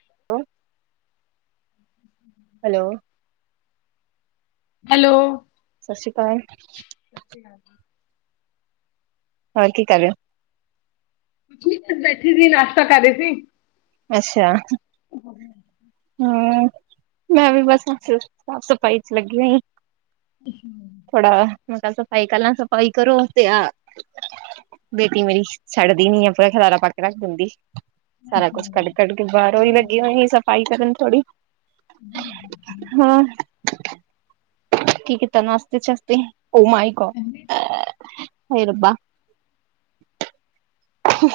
[unintelligible] Hello hello ਸਤਿ ਸ੍ਰੀ ਅਕਾਲ ਕੁਛ ਹੋਰ ਕੀ ਕਰ ਰਹੇ ਹੋ ਕੁਛ ਨ ਬੈਠੇ ਸੀ ਨਾਸ਼ਤਾ ਕਰ ਰੇ ਸੀ ਅੱਛਾ [inaudible] ਹਮ ਮੈਂ ਵੀ ਬਸ ਸਾਫ਼ ਸਫ਼ਾਈ ਚ ਲੱਗੀ ਹੋਈ ਆ [inaudible] ਪਹਿਲਾ ਸਫਾਈ ਕ ਲ ਸਫਾਈ ਕਰੋ ਤੇ ਆ ਬੇਟੀ ਮੇਰੀ ਛੱਡਦੀ ਨੀ ਆ ਪੂਰਾ ਖਦਾਰਾ ਪੱਕ ਕੇ ਰੱਖ ਦਿੰਦੀ ਸਾਰਾ ਕੁਛ ਕੱਢ ਕੱਢ ਕੇ ਬਾਹਰੋਂ ਹੀ ਲੱਗੀ ਹੋਣੀ ਸਫ਼ਾਈ ਕਰਨ ਥੋੜ੍ਹੀ [inaudible] ਕੀ ਕੀਤਾ ਨਾਸ਼ਤੇ ਚਸਤੇ ਉਹ ਮਾਈ ਗ ਹੇ ਰੱਬਾ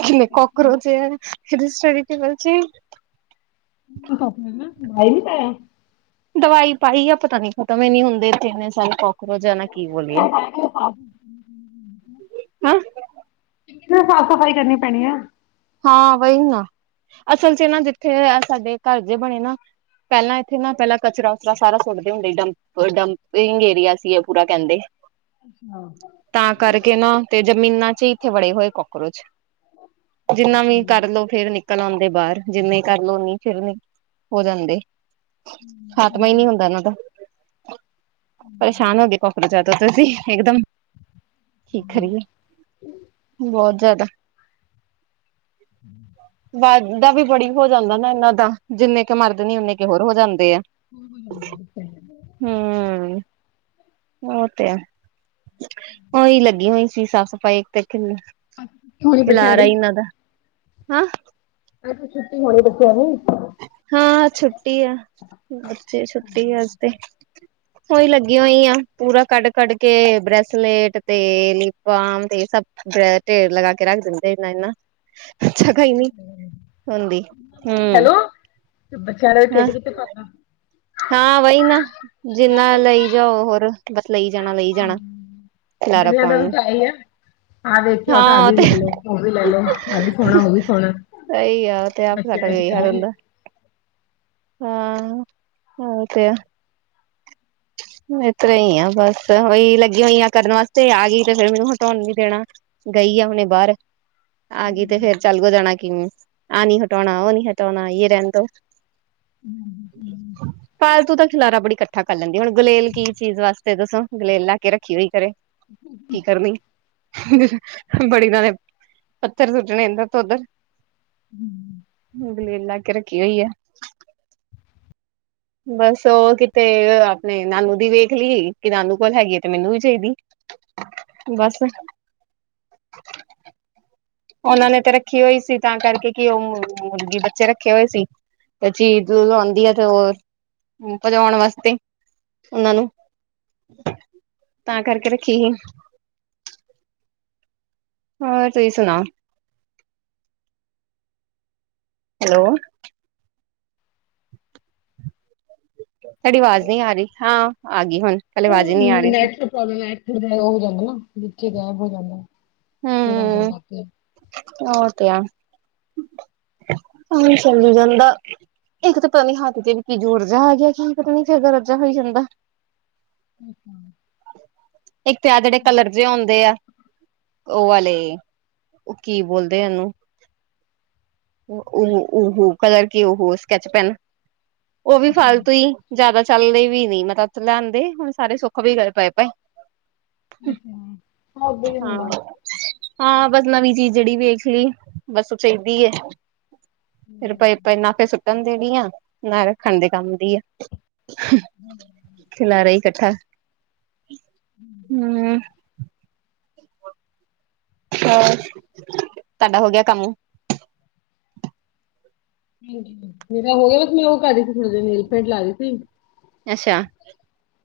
ਕੀ ਕਕਰੋਚ ਹੈ ਮੇਰੇ ਸਟੱਡੀ ਟੇਬਲ ਚ ਦਵਾਈ ਨਿ ਪਾਇਆ ਦਵਾਈ ਪਾਈ ਆ ਪਤਾ ਨੀ ਖਤਮ ਹੀ ਨੀ ਹੁੰਦੇ ਇਥੇਨੇ ਸਾਰੇ ਰੋਜ਼ਾਨਾ ਕੀ ਬੋਲੀਏ ਸਾਫ਼ ਸਫ਼ਾਈ ਕਰਨੀ ਪੈਣੀ ਹੈ ਹਾਂ ਵਹੀ ਨਾ ਅਸਲ ਚ ਨਾ ਜਿੱਥੇ ਸਾਡੇ ਘਰ ਜੇ ਬਣੇ ਨਾ ਪਹਿਲਾਂ ਇੱਥੇ ਨਾ ਪਹਿਲਾਂ ਕਚਰਾਚਰਾ ਸਾਰਾ ਸੁੱਟਦੇ ਹੁੰਦੇ ਡਪ ਡੰਪਿੰਗ ਏਰੀਆ ਸੀ ਪੂਰਾ ਕਹਿੰਦੇ ਤਾਂ ਕਰਕੇ ਨਾ ਤੇ ਜ਼ਮੀਨਾਂ ਚ ਇੱਥੇ ਵੜੇ ਹੋਏ ਕੋਕਰੋਚ ਜਿੰਨਾ ਵੀ ਕਰਲੋ ਫੇਰ ਨਿਕਲ ਆਂਦੇ ਬਾਰ ਜਿੰਵੇਂ ਕਰ ਲੋ ਉੱਨੀ ਫੇਰ ਨੀ ਹੋ ਜਾਂਦੇ। ਖਾਤਮਾ ਹੀ ਨਹੀਂ ਹੁੰਦਾ ਇਹਨਾਂ ਦਾ। ਪਰੇਸ਼ਾਨ ਹੋ ਗਏ ਕੋਕਰੋਚਾ ਤੋਂ ਤੁਸੀਂ ਇਕਦਮ। ਠੀਕਰੀ ਏ, ਬੋਤ ਜਾਦਾ ਹਮ ਵਦਾ ਵੀ ਬੜੀ ਹੋ ਜਾਂਦਾ ਨਾ ਇਹਨਾਂ ਦਾ, ਜਿੰਨੇ ਕਿ ਮਰਦੇ ਨ ਉਓਨੇ ਕੁ ਹੋਰ ਹੋ ਜਾਂਦਾ [unintelligible] ਓ ਤੇ ਐ। ਉਹੀ ਲੱਗੀ ਹੋਈ ਸੀ ਸਾਫ਼ ਸਫ਼ਾਈ, ਇੱਕ ਤੇ ਹੋਣੀ ਬੱਚਿਆਂ ਖਿਲਾਰਾ ਦੀ ਹੀ ਇਹਨਾਂ ਦਾ। ਹਾ ਅਜ ਤੇ ਛੁੱਟੀ ਹੋਣੀ ਬੱਚਿਆਂ ਨੂੰ। ਹਾਂ ਛੁੱਟੀ ਆ। ਹੋਹੀ ਲੱਗੀ ਹੋਈ ਆ ਪੂਰਾ ਕੱਢ ਕੱਢ ਕੇ ਬ੍ਰੈਸਲੇਟ ਤੇ, ਲਿਪ ਬਾਮ ਤੇ ਢੇਰ ਲਗਾ ਕੇ ਰੱਖ ਦਿੰਦੇ ਇੰਨਾ ਇੰਨਾ। ਜਗਹਾ ਨੀ ਹੁੰਦੀ, ਹੁ। ਹੈਲੋ ਤੇ ਬੱਚਿਆਂ ਨੇ ਖੇਡ ਕਿੱਥੇ ਕਰਨਾ। ਹਾਂ, ਵਹੀ ਨਾ, ਜਿੰਨਾ ਲਈ ਜਾਓ ਹੋਰ ਬ ਲਈ ਜਾਣਾ ਲਈ ਜਾਣਾ। ਖਿਲਾਰਾ ਬੜੀਆ ਪਾਉਣ ਦਾ ਵੀ ਨੂੰ ਤਾਂ ਹੀ ਆ ਆਹ ਵੇਖਿਓ ਤੇ ਆ ਹਾਂ ਉਹ ਵੀ ਲੈ ਲੋ ਉਹ ਵੀ ਲੈ ਲੋ ਆ ਵੀ ਸੋਣਾ ਉਹ ਵੀ ਸੋਣਾ। ਸਹੀ ਆ ਤੇ ਆਪ ਸਾਡਾ ਵੀ ਇਹੀ ਹਾਲ ਹੁੰਦਾ। ਹਾਂ, ਓ ਤੇ ਐ। ਇਸ ਤਰਾ ਹੀ ਆ ਬਸ ਉਹੀ ਲੱਗੀਆਂ ਹੋਈਆਂ ਕਰਨ ਵਾਸਤੇ ਆ ਗਈ ਤੇ ਫੇਰ ਮੈਨੂੰ ਹਟਾਉਣ ਵੀ ਦੇਣਾ ਗਈ ਗਈ ਆ ਹੁਣੇ ਬਾਰ। ਆ ਗਈ ਤੇ ਫੇਰ ਚੱਲ ਗ ਜਾਣਾ ਕਿਵੇਂ, ਆਹ ਨੀ ਹਟਾਉਣਾ ਉਹ ਨੀ ਹਟਾਉਣਾ ਯੇ ਰਹਿਣ ਦੋ। ਫਾਲਤੂ ਦਾ ਖਿਲਾਰਾ ਬੜੀ ਇਕੱਠਾ ਕਰ ਲੈਂਦੀ ਹੁਣ ਗੁਲੇਲ ਕੀ ਚੀਜ਼ ਵਾਸਤੇ ਤੇ ਦੱਸੋ ਗੁਲੇਲ ਲਾ ਕੇ ਰੱਖੀ ਹੋਈ ਕਰੇ, ਕੀ ਕਰਨੀ ਬੜੀ ਦੇ ਪੱਥਰ ਸੁੱਟਣੇ ਇਦਰ ਤੋਂ ਉੱਧਰ। ਹੁ। ਗੁਲੇਲ ਲੈ ਕੇ ਰੱਖੀ ਹੋਈ ਐ, ਬਸ ਉਹ ਕਿਤੇ ਆਪਣੇ ਨਾਨੂ ਦੀ ਵੇਖ ਲੀ ਕਿ ਨਾਨੂ ਕੋਲ ਹੈਗੀ ਐ ਤੇ ਮੈਨੂੰ ਵੀ ਚਾਹੀਦੀ। ਬਸ ਉਹਨਾਂ ਨੇ ਤੇ ਰੱਖੀ ਹੋਈ ਸੀ ਤਾਂ ਕਰਕੇ ਕਿ ਉਹ ਮੁੁਰਗੀ ਬੱਚੇ ਰੱਖੇ ਹੋਏ ਸੀ ਤੇ ਚੀਦ ਲਾਉਂਦੀ ਆ ਤੇ ਹੋਰ ਪਜਾਉਣ ਵਾਸਤੇ ਉਹਨਾਂ ਨੂੰ ਤਾਂ ਕਰਕੇ ਰੱਖੀ ਏ। ਹੋਰ ਤੁਸੀਂ ਸੁਣਾਓ? ਹੈਲੋ। ਤੁਹਾਡੀ ਆਵਾਜ਼ ਨਹੀਂ ਆ ਰਹੀ, ਹਾਂ ਆ ਗਈ ਹੁਣ ਪਹਿਲੇ ਆਵਾਜ਼ ਹੀ ਨਹੀਂ ਆ ਰਹੀ ਸੀ। ਫੇਰ ਹੋ ਜਾਂਦਾ ਨਾ ਵਿਚੇ ਗਾਇਬ ਹੋ ਜਾਂਦਾ। ਫੇਰ ਆ ਹਮ ਜਾਣਾ। ਉਹ ਤੇ ਆ ਹ ਚੱਲੀ ਜਾਂਦਾ। ਇੱਕ ਤਾਂ ਪਤਾ ਨੀ ਹੱਥ ਚ ਵੀ ਕੀ ਜੋਰ ਜਿਆ ਆ ਗਿਆ ਕੀ ਪਤਾ ਨੀ ਫਿਰਦਾ ਰਜਾ ਹੋਈ ਜਾਂਦਾ ਇੱਕ ਤੇ ਆਂ ਜਿਹੜੇ ਕਲਰ ਜਿਹੇ ਆਉਂਦੇ ਐ। ਉਹ ਵਾਲੇ, ਉਹ ਕੀ ਬੋਲਦੇ ਉਹਨੂੰ ਉਹ ਉਹੋ ਉਹੋ ਕਲਰ ਕੀ ਉਹੋ ਸਕੈਚ ਪੈਨ ਉਹ ਵੀ ਅੱਛਾ ਫਾਲਤੂ ਹੀ ਜ਼ਿਆਦਾ ਚੱਲਦੇ ਵੀ ਨੀ ਮੈ ਤਾਂ ਚਲਾਆਂਦੇ ਹੁਣ ਸਾਰੇ ਸੁੱਖ ਵੀ ਗਏ ਪਏ ਪਏ ਅੱਛਾ, ਓਦਾਂ ਹੀ ਹਾਂ ਹੁੰਦਾ। ਹਾਂ, ਬਸ ਨਵੀਂ ਚੀਜ਼ ਜਿਹੜੀ ਵੇਖ ਲਈ, ਬੱਸ ਉਹ ਚਾਹੀਦੀ ਐ। ਫੇਰ ਪਏ ਪਏ ਨਾ ਤੇ ਸੁੱਟਣ ਦੇਣੀ ਆ ਨਾ ਰੱਖਣ ਦੇ ਕੰਮ ਦੀ ਆ। ਖਿਲਾਰਾ ਹੀ ਇਕੱਠਾ ਹੂੰ ਹੂੰ। ਹੋਰ, ਤੁਹਾਡਾ ਹੋ ਗਿਆ ਕੰਮ। ਹੂੰ। ਮੇਰਾ ਹੋ ਗਿਆ, ਬਸ ਮੈਂ ਉਹ ਕਰ ਰਹੀ ਸੀ। ਥੋੜੇ ਜਾ ਨੇਲ ਪੈਂਟ ਲਾ ਰਹੀ ਸੀ। ਅੱਛਾ।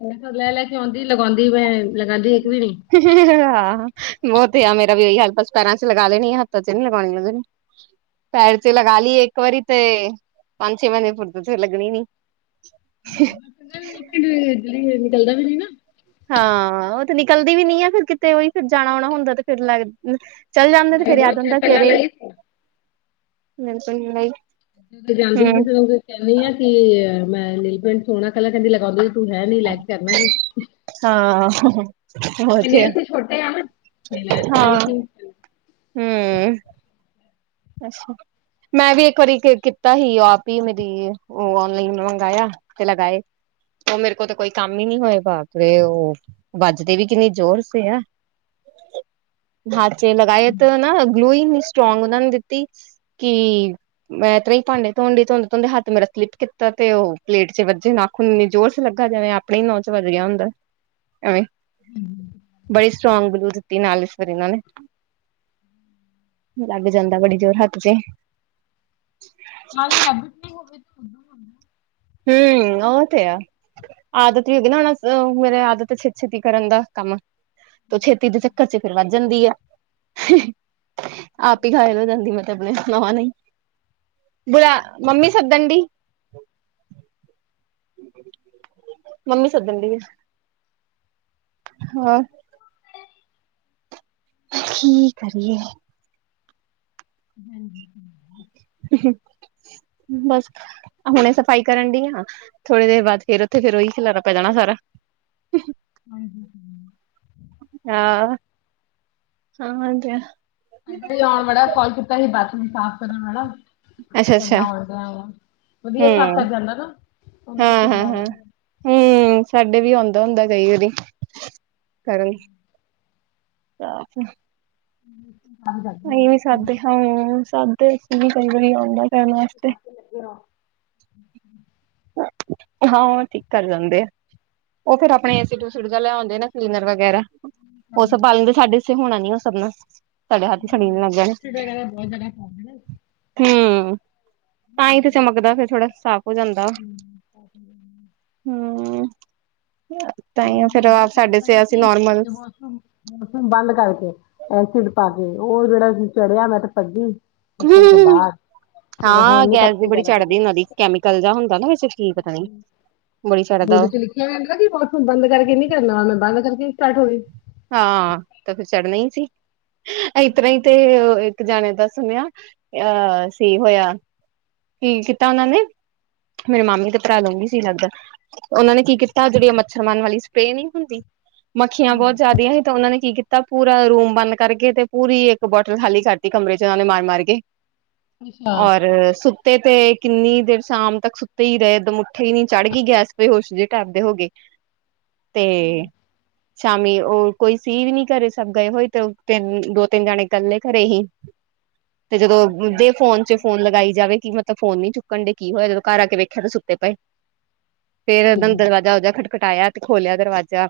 ਬਸ ਲੈ- ਲੈ ਕੇ ਆਉਂਦੀ ਲਗਾਉਂਦੀ ਮੈਂ। ਲਗਾਉਂਦੀ ਇੱਕ ਵੀ ਨਹੀਂ ਹਾਂ- ਓ ਤੇ ਆ, ਮੇਰਾ ਵੀ ਓਹੀ ਹਾਲ। ਪੈਂਰਾਂ ਚ ਲਗਾ ਲੇਣੀ, ਹੱਥਾਂ ਚ ਨਹੀਂ ਲੱਗਣੀ। [inaudible] ਪੈਰ ਚ ਲਗਾ ਲੀ, ਇੱਕ ਵਾਰੀ ਤੇ, ਪੰਜ ਛੇ ਮਹੀਨੇ ਲੱਗਣੀ ਨਹੀਂ। [inaudible] ਹਾਂ। ਉਹ ਤੇ ਨਿਕਲਦੀ ਵੀ ਨਹੀਂ ਹੈ। ਫਿਰ ਕਿਤੇ, ਉਹੀ ਫਿਰ ਜਾਣਾ-ਆਉਣਾ ਹੁੰਦਾ। ਤੇ ਫੇਰ ਲੱਗ? ਚੱਲ ਜਾਂਦੇ। ਤੇ ਮੈਂ ਫੇਰ ਏ ਆ ਬਹੁਤ ਚਿਰ ਜਾਂਦਾ- ਪਹਿਲਾਂ ਅਰੇ, ਲਾਈ ਸੀ ਮਿਲਦੇ ਹੀ ਨਹੀਂ। ਜਾਂਦੇ, ਕਿਸੇ ਨੂੰ ਕਹਿੰਦੀ ਆ। ਕਿ ਮੈ ਨੇਲ- ਪੇਂਟ ਸੋਹਣਾਂ ਕਲਰ ਲਗੳਂਂਦੀ। ਤੂੰ ਹੈ ਨੀ, ਲੈ ਕੇ ਕਰਨਾ ਕੀ। ਹਾਂ ਉਹ ਮੇਰੇ ਤੇ ਹੈ ਨੇਲਸ ਹੀ ਛੋਟੇ ਹੈ ਨਾ। ਮਿਲਾ ਤੇ ਆਈ ਹਾਂ ਸੀ। ਹੂੰ। ਅੱਛਾ। ਮੈਂ ਵੀ ਇੱਕ ਵਾਰੀ ਕੀ ਕੀਤਾ ਸੀ। ਆਪ ਹੀ ਮੇਰੀ, ਉਹ ਔਨਲਾਈਨ ਮੰਗਇਆ ਤੇ ਲਗਾਏ। ਉਹ, ਮੇਰੇ ਕੋਲ ਤਾਂ ਕੋਈ ਕੰਮ ਹੀ ਨਹੀਂ ਹੋਏਗਾ। ਤੇ ਓ ਵੱਜਦੇ ਵੀ ਕਿੰਨੀ ਜ਼ੋਰ ਸੇ ਐ। ਬਾਚੋਂ ਏ ਲਗਾਏ ਤੇ ਨਾ ਗਲੂ ਹੀ ਨੀ ਸਟਰੋਂਗ ਉਹਨਾਂ ਨੇ ਦਿੱ [unintelligible] ਕਿ ਮੈਂ ਭਾਂਡੇ ਧੋਣ ਡੀ, ਧੋਂਦੇ-ਧੋਂਦੇ ਹੱਥ ਮੇਰਾ ਸਲਿੱਪ ਕੀਤਾ। ਤੇ ਉਹ ਪਲੇਟ! ਵੱਜੇ। ਨਾਖੂਨ ਇੰਨੀ ਜ਼ੋਰ ਚ ਲੱਗਾ, ਜੇਂਵੇ ਆਪਣੇ ਹੀ ਨੋ ਚ ਵਜ ਗਿਆ ਹੁੰਦਾ। ਐਵੇਂ। ਬੜੀ ਸਟਰੋਂਗ ਗਲੂ ਦਿੱਤੀ, ਨਾਲ ਇਸ ਵਾਰੀ ਇਹਨਾਂ ਨੇ ਲੱਗ ਜਾਂਦਾ ਬੜੀ। [unintelligible] ਹਤ ਤੇੇ ਨਾਲੇ ਹੈਬਿਟ ਨਹੀਂ ਹੋਵੇਗੀ। ਹੂੰ। ੳ ਤਾਂ ਹੈ। ਆਦਤ ਨਹੀਂ ਹੈਗੀ, ਨਾ ਮੇਰੇ ਆਦਤ ਛੇਤੀ-ਛੇਤੀ ਕਰਨ ਦਾ ਕੰਮ। ਤੇ ਛੇਤੀ ਦੇ ਚੱਕਰ ਚ, ਫਿਰ ਵੱਧ ਜਾਂਦੀ ਆ। [unintelligible] ਬੁਲਾ-ਮੰਮੀ ਸੱਦਣ ਦੀ। ਮੰਮੀ ਸੱਦਣ ਡਈ। ਹਾਂ। ਕੀ ਕਰੀਏ? ਹੂੰ। [inaudible] ਬਸ, ਹੁਣੇ ਸਫ਼ਾਈ ਕਰਨ ਡੀ ਆ। ਥੋੜੀ ਦੇਰ ਬਾਅਦ, ਫਿਰ ਉੱਥੇ ਫਿਰ ਉਹੀ, ਖਿਲਾਰਾ ਪੈ ਜਾਣਾ ਸਾਰਾ। [inaudible] ਹਾਂਜੀ। ਹਾਂ ਹਾਂ [unintelligible] [unintelligible] ਕਾੱਲ ਕੀਤਾ ਸੀ। ਬਾਥਰੂਮ ਸਾਫ਼ ਕਰਨ ਵਾਲਾ। ਅੱਛਾ ਅੱਛਾ [unintelligible] ਉਹ, ਹਮ ਮੈਂ ਹਾਂ ਖੁਦ ਹਾਂ ਲਾ ਲੈਨੀ। ਪ ਹੁੰਦਾ ਕਈ ਵਾਰੀ ਕਰਨ [unintelligible] [unintelligible] ਅਸੀਂ ਵੀ ਕਰਦੇ ਸਦੇ ਹਾਂ ਹ ਸਦੇ ਵੀ ਕਈ ਵਾਰੀ ਆਉਂਦਾ [unintelligible] [unintelligible] ਹਾਂ, ਓ ਠੀਕ ਕਰ ਜਾਂਦੇ ਐ। ਉਹ ਫਿਰ ਆਪਣੇ ਏਸਿਡ- ਉਸਿਡ, ਜਿਹਾ ਲਿਆਉਂਦੇ ਨੇ ਕਲੀਨਰ ਵਗੈਰਾ। ਉਹ ਕੰਮ ਸਭ ਲੱਗੇ ਬਾਲਣ ਦੇ ਸਾਡੇ ਇਥੇ ਹੋਣਾ ਨੀ ਉਹ ਸਭ ਨਾਲ [unintelligible] ਸੜੀਨ ਲੱਗ ਜਾਣੇ ਏਸਿਡ ਵਗੈਰਾ ਬਹੁਤ ਜਿਆਦਾ ਸਾਫ [unintelligible] ਹਮ ਤਾਂ ਹੀ- ਤੇ ਚਮਕਦਾ ਫਿਰ, ਥੋੜਾ ਸਾਫ਼ ਹੋ ਜਾਂਦਾ। ਹਮ ਸਾਫ਼ ਸਾਡੇ ਕਰ ਰਹੀ ਸੇ ਅਸੀਂ ਸੀ, ਨੋਰਮਲ ਤੇ ਵਾਸ਼ ਰੂਮ ਬੰਦ ਕਰਕੇ ਐਸਿਡ ਪਾ ਕੇ ਤੇ ਉਹ ਜਿਹੜਾ ਜੀ ਚੜਿਆ ਮੈਂ ਤੇ ਭਜੀ ਹੰਹੰਹੰ ਹੁਣ ਹਾਂ ਨਹੀਂ ਗੈਸ ਕਰਨਾ ਦੀ ਬੜੀ ਦੁਬਾਰਾ ਚੜ੍ਹਦੀ ਉਹਨਾਂ ਦੀ, ਕੈਮੀਕਲ ਜਿਹਾ ਹੁੰਦਾ ਨਾ ਵਿੱਚ ਕੀ ਪਤਾ ਨੀ ਬੜੀ ਚੜ੍ਹਦਾ ਉਹਦੇ ਉਹ ਚ ਲਿਖਿਆ ਜਾਂਦਾ ਕਿ ਬਾਥਰੂਮ ਬੰਦ ਕਰਕੇ ਨੀ ਕਰਨਾ ਉਨੇ ਬੰਦ ਕਰਕੇ ਸਟਾਰਟ ਹੋ ਗਈ ਹਾਂ ਤੇ ਫਿਰ ਚੜ੍ਹਨਾ ਈ ਸੀ ਏਸ ਤਰ੍ਹਾਂ ਈ ਤੇ ਇੱਕ ਜਾਣੇ ਦਾ ਸੁਣਿਆ, ਅਹ ਸੀ ਹੋਇਆ ਕੀ ਕੀਤਾ ਉਹਨਾਂ ਨੇ? ਮੇਰੇ ਮਾਮੀ ਤੇ ਭਰਾ ਲੂੰਘੀ ਸੀ ਲੱਗਦੇ, ਉਹਨਾਂ ਨੇ ਕੀ ਕੀਤਾ ਜਿਹੜੀ ਆ ਮੱਛਰਮਾਨ ਵਾਲੀ ਸਪਰੇਅ ਨੀ ਹੁੰਦੀ ਮੱਖੀਆਂ ਬਹੁਤ ਜ਼ਿਆਦੀਆਂ, ਤੇ ਉਹਨਾਂ ਨੇ ਕੀ ਕੀਤਾ ਪੂਰਾ ਰੂਮ ਬੰਦ ਕਰਕੇ ਤੇ ਪੂਰੀ ਇੱਕ ਬੋਟਲ ਖਾਲੀ ਕਰਤੀ ਕਮਰੇ ਚ ਉਹਨਾਂ ਨੇ ਮਾਰ ਮਾਰ ਕੇ, ਅੱਛਾ ਔਰ, ਸੁਤ ਤੇ ਕਿੰਨੀ ਦੇਰ ਸ਼ਾਮ ਤੱਕ ਸੁੱਤੇ ਈ ਰਹੇ ਇਕ ਦਮ ਉਠੇ ਹੀ ਨੀ, ਚੜ੍ਹ ਗਈ ਗੈਸ ਬੇਹਸ਼ ਜਿਹੇ ਟਾਈਪ ਦੇ ਹੋ ਗੇ ਤੇ, ਸ਼ਾਮੀ ਉਹ ਕੋਈ ਸੀ ਵੀ ਨੀ ਘਰੇ, ਸਭ ਗਏ ਹੋਏ ਤੇ ੳਤੇ ਦੋ ਤਿੰਨ ਜਾਣੇ ਕੱਲੇ ਘੜੈ ਸੀ ਤੇ ਜਦੋਂ, ਦੇ ਫੋਨ ਚ ਫੋਨ ਲਗਾਈ ਜਾਵੇ ਕੀ ਮਤਲਬ ਫੋਨ ਨੀ ਚੁੱਕਣ ਡੇ, ਕੀ ਹੋਇਆ ਜਦੋਂ ਘਰ ਆ ਕੇ ਵੇਖਿਆ ਤਾਂ ਸੁੱਤੇ ਪਏ ਫੇਰ ਏਦਨ ਦਰਵਾਜਾ ਉਹਜਾ ਖਟਖਟਾਇਆ ਤੇ ਖੋਲਿਆ ਦਰਵਾਜ਼ਾ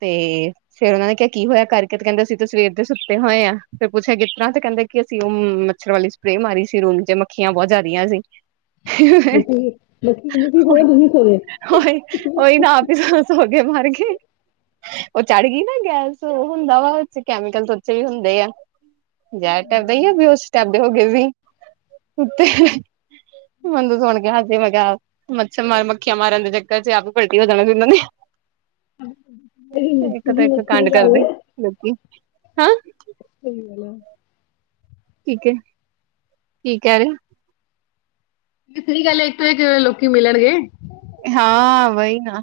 ਤੇ, ਫੇਰ ਉਹਨਾਂ ਨੇ ਕਿਹਾ ਕੀ ਹੋਇਆ ਕਰਕੇ, ਤੇ ਕਹਿੰਦੇ ਅਸੀਂ ਤੇ ਸਵੇਰ ਦੇ ਸੁੱਤੇ ਹੋਏ ਆ ਫੇਰ ਪੁੱਛਿਆ ਕਿਸ ਤਰ੍ਹਾਂ, ਤੇ ਕਹਿੰਦੇ ਕਿ ਅਸੀਂ ਉਹ ਮੱਛਰ ਵਾਲੀ ਸਪਰੇਅ ਮਾਰੀ ਸੀ ਰੂਮ ਚ ਮੱਖੀਆਂ ਬਹੁਤ ਜ਼ਿਆਦੀਆਂ ਸੀ ਬਸੀ ਓਈ ੳਈ ਨਾ ਆਪ ਹੀ ਸੋ ਸੋ ਕੇ ਮਰ ਗੀ ਉਹ ਚੜ੍ਹ ਗੀ ਨਾ ਗੈਸ ਉਹ ਹੁੰਦਾ ਵਾ ਉੇਸ ਚ ਕੈਮੀਕਲ ਉੱਚੇ ਵੀ ਹੁੰਦੇ ਐ ਮਜਾ਼ਕ ਕਰਦੇ ਹੀ ੳ ਵੀ ਉਸ [unintelligible] ਦੇ ਹੋ ਗਏ ਵੀ ਮੇਨੂ ਸੁਣ ਕੇ ਹਾਸ ਤੇ ਮੈਂ ਕਿਹਾ, ਮੱਛਰ ਮਾਰਨ ਮੱਖੀਆਂ ਮਾਰਨ ਦੇ ਚੱਕਰ ਚ ਆਪ ਹੀ ਪਲਟੀ ਹੋ ਜਾਣਾ ਸੀ ਉਨਾਂ ਨੇ ਲੇਕਿਨ ਇੱਕ ਤੋ ਲੇਕਿਨ ਇੱਕ ਵੱਖਰੀ ਕਾੰਡ ਗੱਲ ਕਰਦੇ, ਏ ਲੋਕੀ ਹਾਂ ਸਹੀ ਗੱਲ ਏ ਠੀਕ ਹੈ, ਕੀ ਕਹਿ ਰਹੇ ਸਹੀ ਗੱਲ ਹੈ, ਇੱਕ ਤੋਂ ਇਕ ਲੋਕੀ ਕਿਵੇ ਮਿਲਣਗੇ ਹਾਂ ਵਹੀ ਨਾ